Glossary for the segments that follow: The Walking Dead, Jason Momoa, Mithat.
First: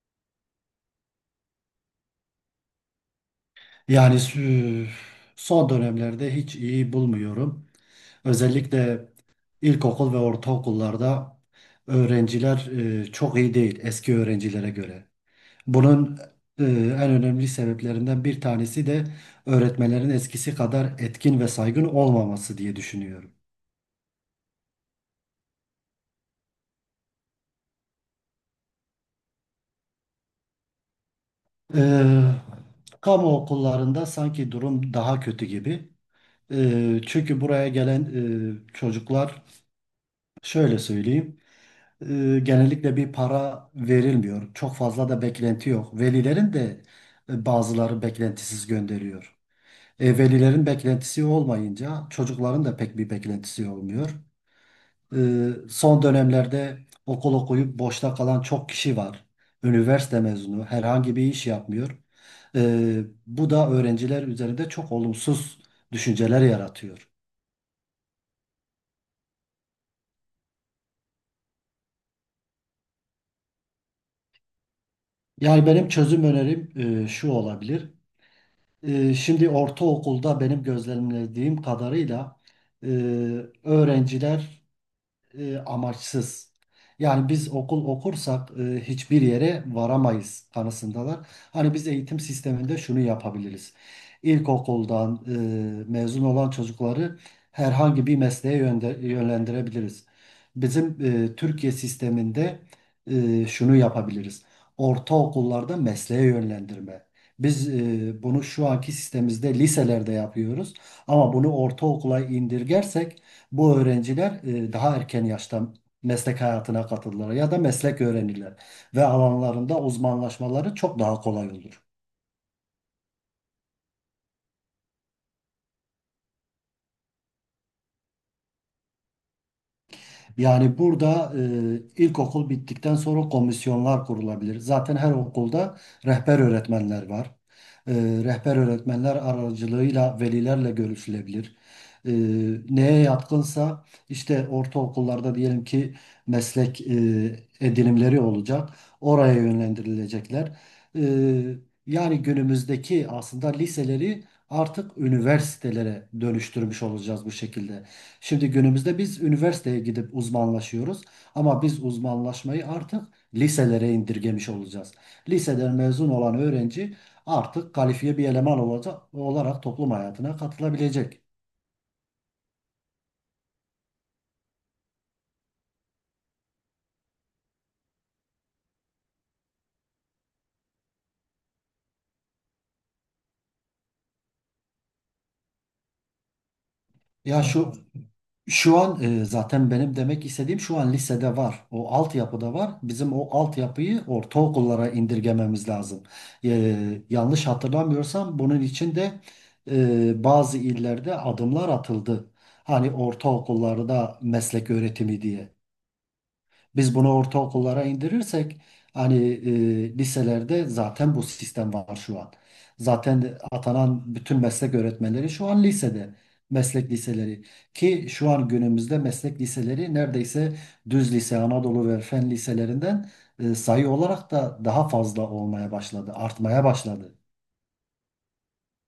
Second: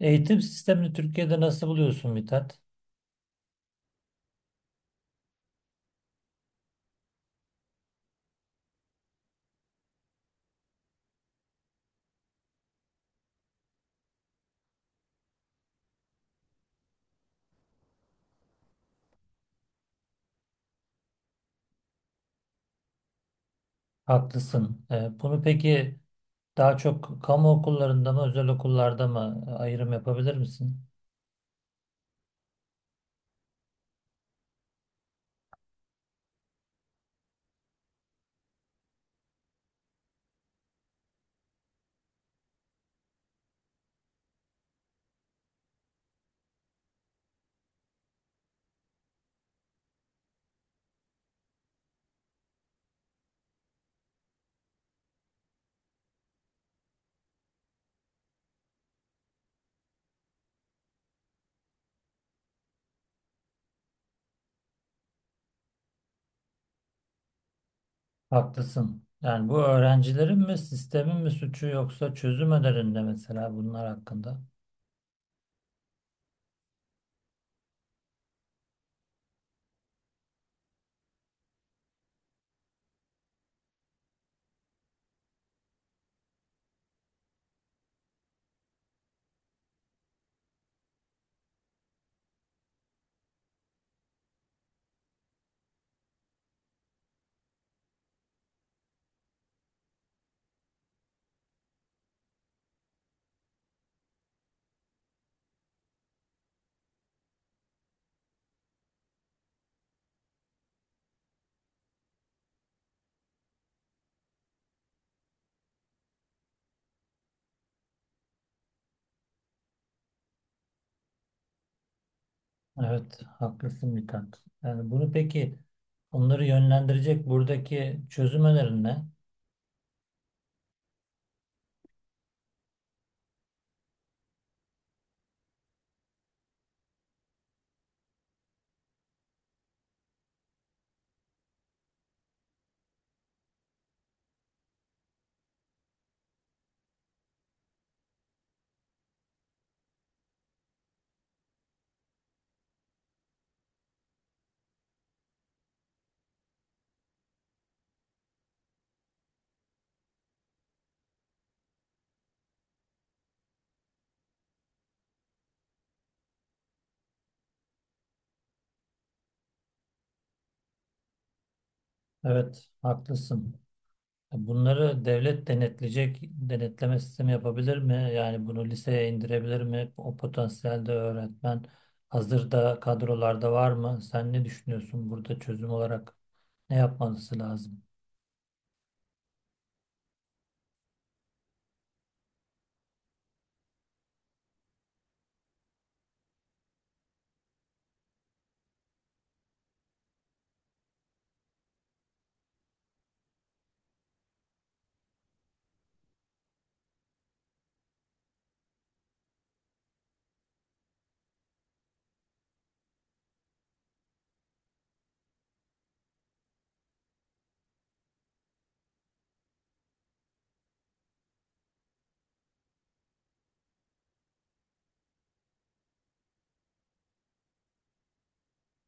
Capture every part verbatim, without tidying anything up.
Eğitim sistemini Türkiye'de nasıl buluyorsun Mithat? Yani sü- Son dönemlerde hiç iyi bulmuyorum. Özellikle ilkokul ve ortaokullarda öğrenciler e, çok iyi değil eski öğrencilere göre. Bunun e, en önemli sebeplerinden bir tanesi de öğretmenlerin eskisi kadar etkin ve saygın olmaması diye düşünüyorum. Haklısın. Ee, bunu peki daha çok kamu okullarında mı, özel okullarda mı e, ayrım yapabilir misin? E, Kamu okullarında sanki durum daha kötü gibi. E, çünkü buraya gelen e, çocuklar, şöyle söyleyeyim. E, genellikle bir para verilmiyor. Çok fazla da beklenti yok. Velilerin de e, bazıları beklentisiz gönderiyor. E, velilerin beklentisi olmayınca çocukların da pek bir beklentisi olmuyor. E, Son dönemlerde okul okuyup boşta kalan çok kişi var. Üniversite mezunu herhangi bir iş yapmıyor. E, Bu da öğrenciler üzerinde çok olumsuz düşünceler yaratıyor. Haklısın. Yani bu öğrencilerin mi, sistemin mi suçu yoksa çözüm önerinde mesela bunlar hakkında? Yani benim çözüm önerim e, şu olabilir. Ee, Şimdi ortaokulda benim gözlemlediğim kadarıyla e, öğrenciler e, amaçsız. Yani biz okul okursak e, hiçbir yere varamayız kanısındalar. Hani biz eğitim sisteminde şunu yapabiliriz. İlkokuldan e, mezun olan çocukları herhangi bir mesleğe yönde- yönlendirebiliriz. Bizim e, Türkiye sisteminde e, şunu yapabiliriz. Ortaokullarda mesleğe yönlendirme. Biz e, bunu şu anki sistemimizde liselerde yapıyoruz. Ama bunu ortaokula indirgersek bu öğrenciler e, daha erken yaşta meslek hayatına katılırlar ya da meslek öğrenirler ve alanlarında uzmanlaşmaları çok daha kolay olur. Evet, haklısın Mithat. Yani bunu peki onları yönlendirecek buradaki çözüm önerin ne? Yani burada e, ilkokul bittikten sonra komisyonlar kurulabilir. Zaten her okulda rehber öğretmenler var. E, Rehber öğretmenler aracılığıyla velilerle görüşülebilir. e, Neye yatkınsa işte ortaokullarda diyelim ki meslek e, edinimleri olacak. Oraya yönlendirilecekler. E, Yani günümüzdeki aslında liseleri artık üniversitelere dönüştürmüş olacağız bu şekilde. Şimdi günümüzde biz üniversiteye gidip uzmanlaşıyoruz ama biz uzmanlaşmayı artık liselere indirgemiş olacağız. Liseden mezun olan öğrenci artık kalifiye bir eleman olacak, olarak toplum hayatına katılabilecek. Evet, haklısın. Bunları devlet denetleyecek, denetleme sistemi yapabilir mi? Yani bunu liseye indirebilir mi? O potansiyelde öğretmen hazırda kadrolarda var mı? Sen ne düşünüyorsun burada çözüm olarak ne yapması Ya şu lazım? şu an e, zaten benim demek istediğim şu an lisede var. O altyapıda var. Bizim o altyapıyı ortaokullara indirgememiz lazım. E, yanlış hatırlamıyorsam bunun için de e, bazı illerde adımlar atıldı. Hani ortaokullarda meslek öğretimi diye. Biz bunu ortaokullara indirirsek hani e, liselerde zaten bu sistem var şu an. Zaten atanan bütün meslek öğretmenleri şu an lisede. Meslek liseleri ki şu an günümüzde meslek liseleri neredeyse düz lise, Anadolu ve fen liselerinden e, sayı olarak da daha fazla olmaya başladı, artmaya başladı.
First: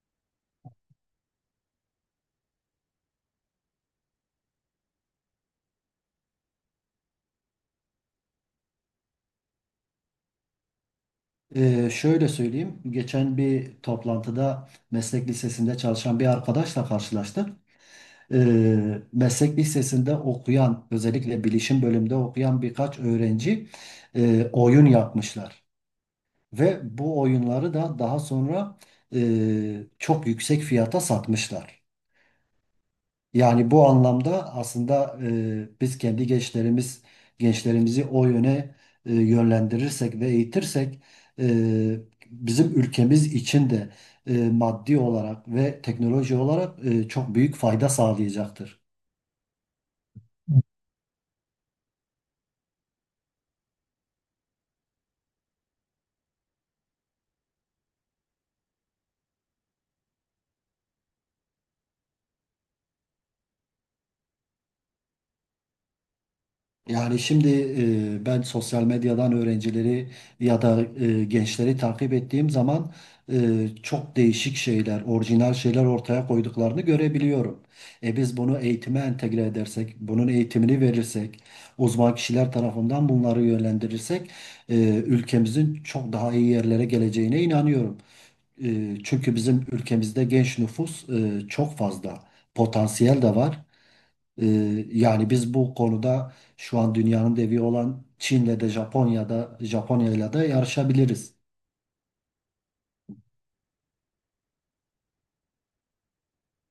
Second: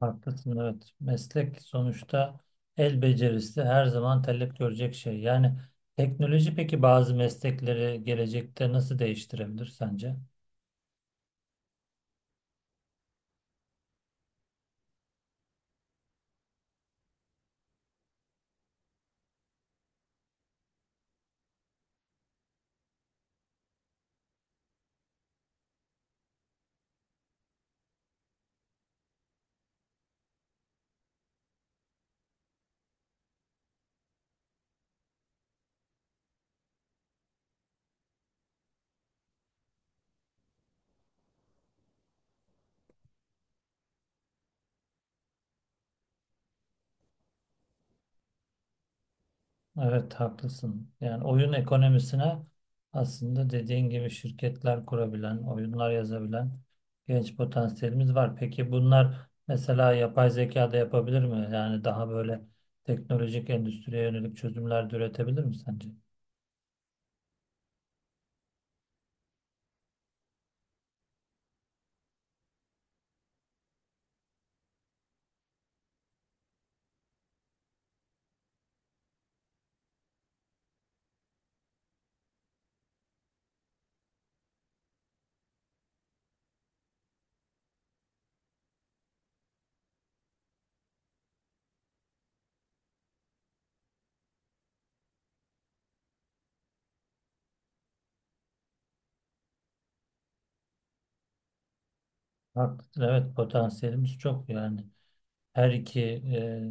Haklısın, evet. Meslek sonuçta el becerisi her zaman talep görecek şey. Yani teknoloji peki bazı meslekleri gelecekte nasıl değiştirebilir sence? E, şöyle söyleyeyim, geçen bir toplantıda meslek lisesinde çalışan bir arkadaşla karşılaştık. e, Meslek lisesinde okuyan, özellikle bilişim bölümünde okuyan birkaç öğrenci e, oyun yapmışlar. Ve bu oyunları da daha sonra e, çok yüksek fiyata satmışlar. Yani bu anlamda aslında e, biz kendi gençlerimiz gençlerimizi o yöne e, yönlendirirsek ve eğitirsek e, bizim ülkemiz için de e, maddi olarak ve teknoloji olarak e, çok büyük fayda sağlayacaktır. Evet, haklısın. Yani oyun ekonomisine aslında dediğin gibi şirketler kurabilen, oyunlar yazabilen genç potansiyelimiz var. Peki bunlar mesela yapay zeka da yapabilir mi? Yani daha böyle teknolojik endüstriye yönelik çözümler de üretebilir mi sence? Yani şimdi e, ben sosyal medyadan öğrencileri ya da e, gençleri takip ettiğim zaman e, çok değişik şeyler, orijinal şeyler ortaya koyduklarını görebiliyorum. E biz bunu eğitime entegre edersek, bunun eğitimini verirsek, uzman kişiler tarafından bunları yönlendirirsek e, ülkemizin çok daha iyi yerlere geleceğine inanıyorum. E, çünkü bizim ülkemizde genç nüfus e, çok fazla, potansiyel de var. Ee, Yani biz bu konuda şu an dünyanın devi olan Çin'le de Japonya'da Japonya'yla da yarışabiliriz. Haklısın. Evet, potansiyelimiz çok yani. Her iki e,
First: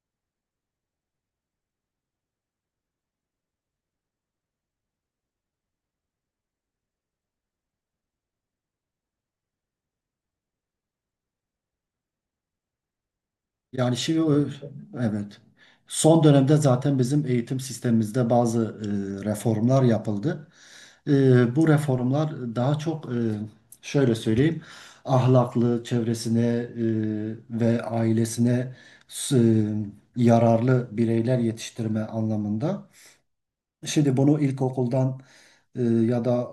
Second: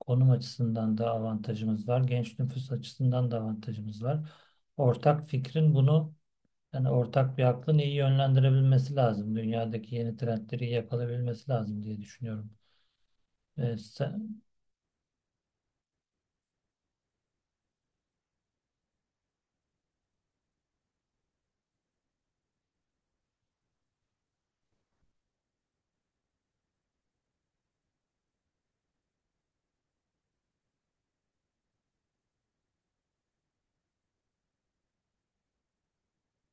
konum açısından da avantajımız var. Genç nüfus açısından da avantajımız var. Ortak fikrin bunu, yani ortak bir aklın iyi yönlendirebilmesi lazım. Dünyadaki yeni trendleri iyi yakalayabilmesi lazım diye düşünüyorum. Ee, Yani şimdi Sen, ö- evet. Son dönemde zaten bizim eğitim sistemimizde bazı e, reformlar yapıldı. E, bu reformlar daha çok e, şöyle söyleyeyim, ahlaklı çevresine e, ve ailesine s- e, yararlı bireyler yetiştirme anlamında. Şimdi bunu ilkokuldan e, ya da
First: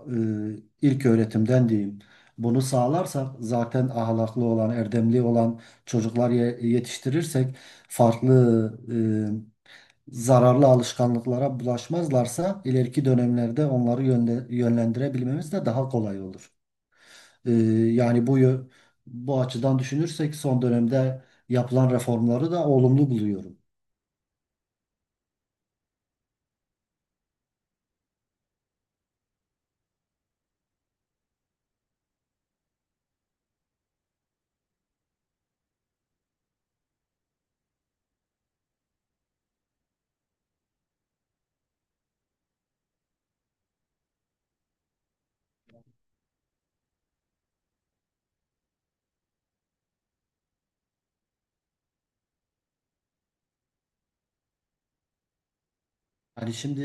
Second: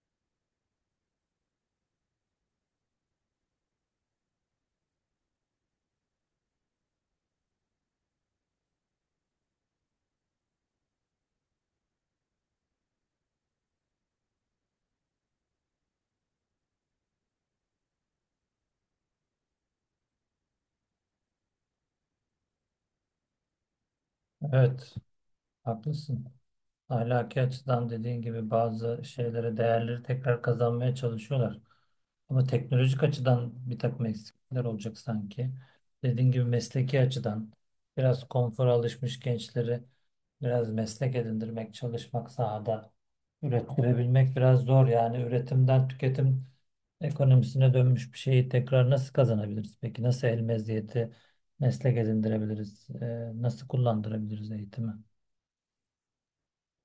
e, ilk öğretimden diyeyim. Bunu sağlarsak zaten ahlaklı olan, erdemli olan çocuklar ye- yetiştirirsek farklı e, zararlı alışkanlıklara bulaşmazlarsa ileriki dönemlerde onları yönde- yönlendirebilmemiz de daha kolay olur. E, Yani bu yö- bu açıdan düşünürsek son dönemde yapılan reformları da olumlu buluyorum. evet, haklısın. Ahlaki açıdan dediğin gibi bazı şeylere, değerleri tekrar kazanmaya çalışıyorlar. Ama teknolojik açıdan bir takım eksiklikler olacak sanki. Dediğin gibi mesleki açıdan biraz konfora alışmış gençleri biraz meslek edindirmek, çalışmak sahada. Ürettirebilmek biraz zor, yani üretimden tüketim ekonomisine dönmüş bir şeyi tekrar nasıl kazanabiliriz? Peki nasıl el meziyeti meslek edindirebiliriz? Ee, nasıl kullandırabiliriz eğitimi? Hani şimdi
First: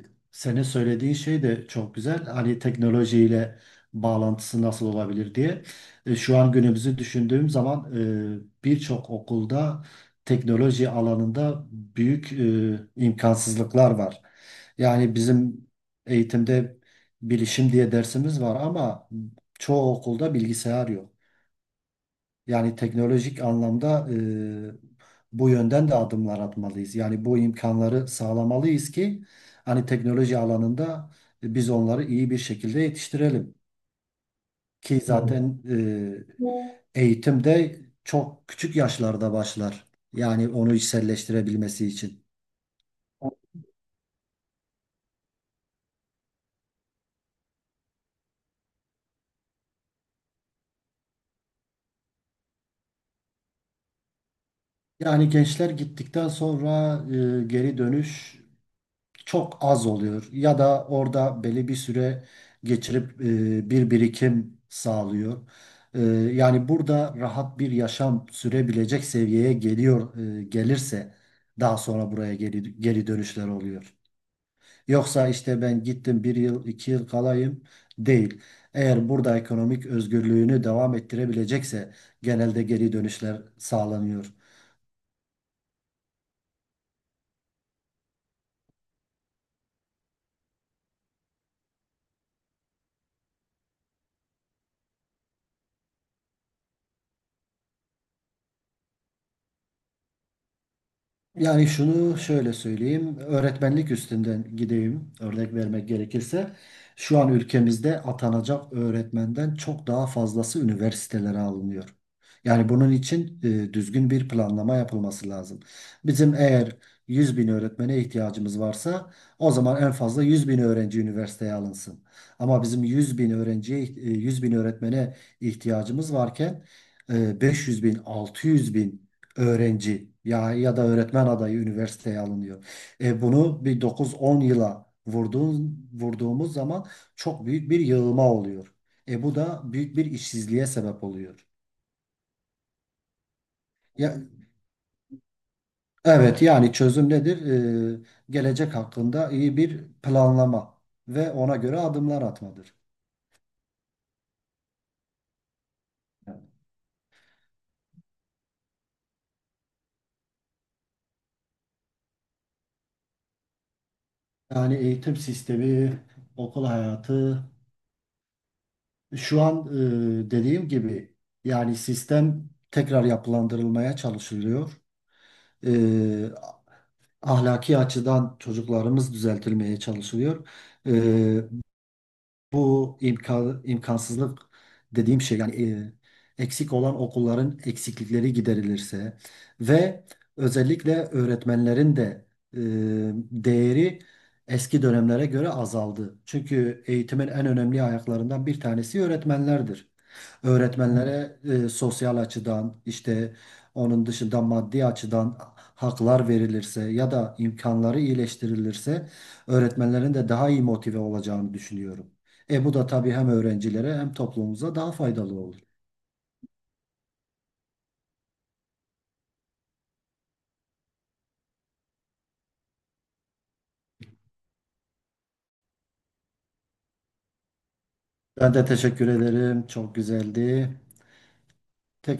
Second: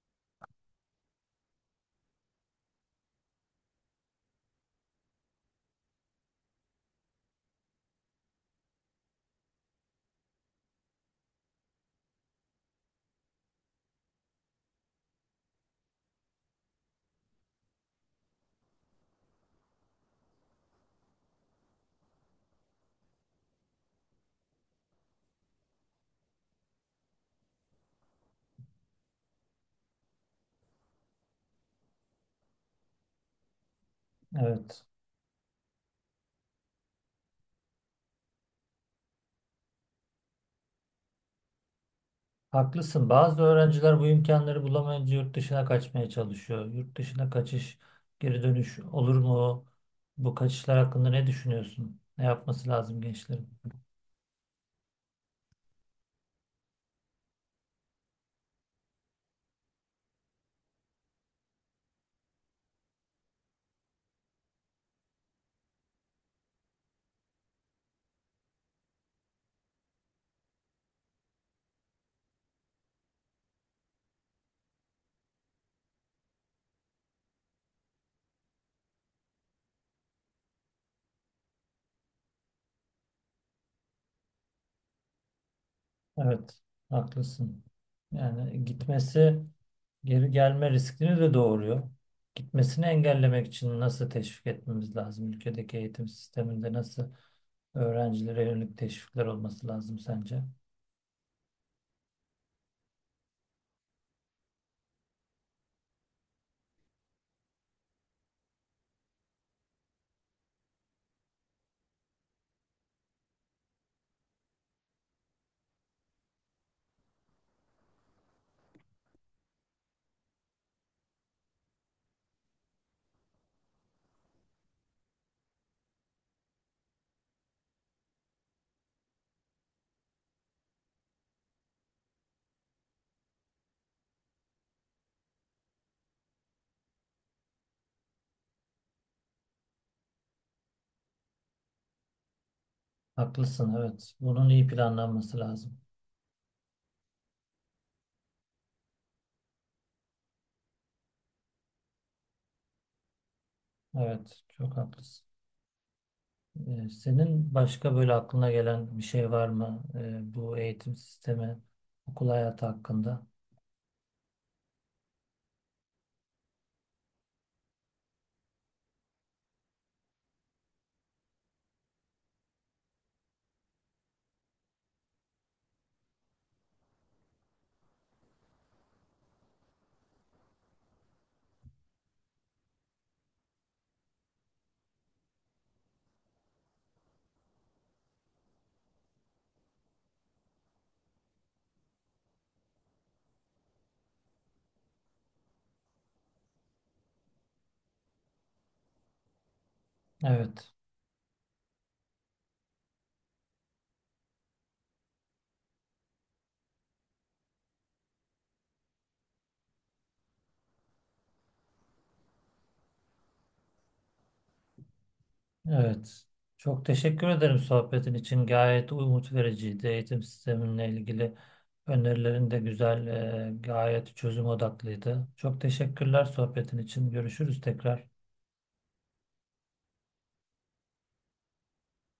e, senin söylediğin şey de çok güzel. Hani teknolojiyle bağlantısı nasıl olabilir diye. E, Şu an günümüzü düşündüğüm zaman e, birçok okulda teknoloji alanında büyük e, imkansızlıklar var. Yani bizim eğitimde bilişim diye dersimiz var ama çoğu okulda bilgisayar yok. Yani teknolojik anlamda e, bu yönden de adımlar atmalıyız. Yani bu imkanları sağlamalıyız ki hani teknoloji alanında biz onları iyi bir şekilde yetiştirelim. Evet. Ki evet, zaten e, eğitim de çok küçük yaşlarda başlar. Yani onu içselleştirebilmesi için. Haklısın. Bazı öğrenciler bu imkanları bulamayınca yurt dışına kaçmaya çalışıyor. Yurt dışına kaçış, geri dönüş olur mu? Bu kaçışlar hakkında ne düşünüyorsun? Ne yapması lazım gençlerin? Yani gençler gittikten sonra e, geri dönüş çok az oluyor ya da orada belli bir süre geçirip e, bir birikim sağlıyor. E, Yani burada rahat bir yaşam sürebilecek seviyeye geliyor e, gelirse daha sonra buraya geri, geri dönüşler oluyor. Yoksa işte ben gittim bir yıl iki yıl kalayım değil. Eğer burada ekonomik özgürlüğünü devam ettirebilecekse genelde geri dönüşler sağlanıyor. Evet, haklısın. Yani gitmesi geri gelme riskini de doğuruyor. Gitmesini engellemek için nasıl teşvik etmemiz lazım? Ülkedeki eğitim sisteminde nasıl öğrencilere yönelik teşvikler olması lazım sence? Yani şunu şöyle söyleyeyim, öğretmenlik üstünden gideyim örnek vermek gerekirse. Şu an ülkemizde atanacak öğretmenden çok daha fazlası üniversitelere alınıyor. Yani bunun için e, düzgün bir planlama yapılması lazım. Bizim eğer yüz bin öğretmene ihtiyacımız varsa o zaman en fazla yüz bin öğrenci üniversiteye alınsın. Ama bizim yüz bin öğrenciye, e, yüz bin öğretmene ihtiyacımız varken e, beş yüz bin, altı yüz bin öğrenci ya ya da öğretmen adayı üniversiteye alınıyor. E, bunu bir dokuz on yıla vurduğun, vurduğumuz zaman çok büyük bir yığılma oluyor. E, bu da büyük bir işsizliğe sebep oluyor. Haklısın, evet. Ya, Bunun iyi planlanması lazım. evet, yani çözüm nedir? E, Gelecek hakkında iyi bir planlama ve ona göre adımlar atmadır. Evet, çok haklısın. Ee, senin başka böyle aklına gelen bir şey var mı? Ee, bu eğitim sistemi, okul hayatı hakkında? Yani eğitim sistemi, okul hayatı şu an e, dediğim gibi yani sistem tekrar yapılandırılmaya çalışılıyor. e, Ahlaki açıdan çocuklarımız düzeltilmeye çalışılıyor. E, Bu imkan, imkansızlık dediğim şey yani e, eksik olan okulların eksiklikleri giderilirse ve özellikle öğretmenlerin de e, değeri eski dönemlere göre azaldı. Çünkü eğitimin en önemli ayaklarından bir tanesi öğretmenlerdir. Evet. Öğretmenlere e, sosyal açıdan işte onun dışında maddi açıdan haklar verilirse ya da imkanları iyileştirilirse öğretmenlerin de daha iyi motive olacağını düşünüyorum. E bu da tabii hem öğrencilere hem toplumumuza daha faydalı olur. Evet. Çok teşekkür ederim sohbetin için. Gayet umut vericiydi. Eğitim sisteminle ilgili önerilerin de güzel, e, gayet çözüm odaklıydı. Çok teşekkürler sohbetin için. Görüşürüz tekrar. Ben de teşekkür ederim. Çok güzeldi. Tekrar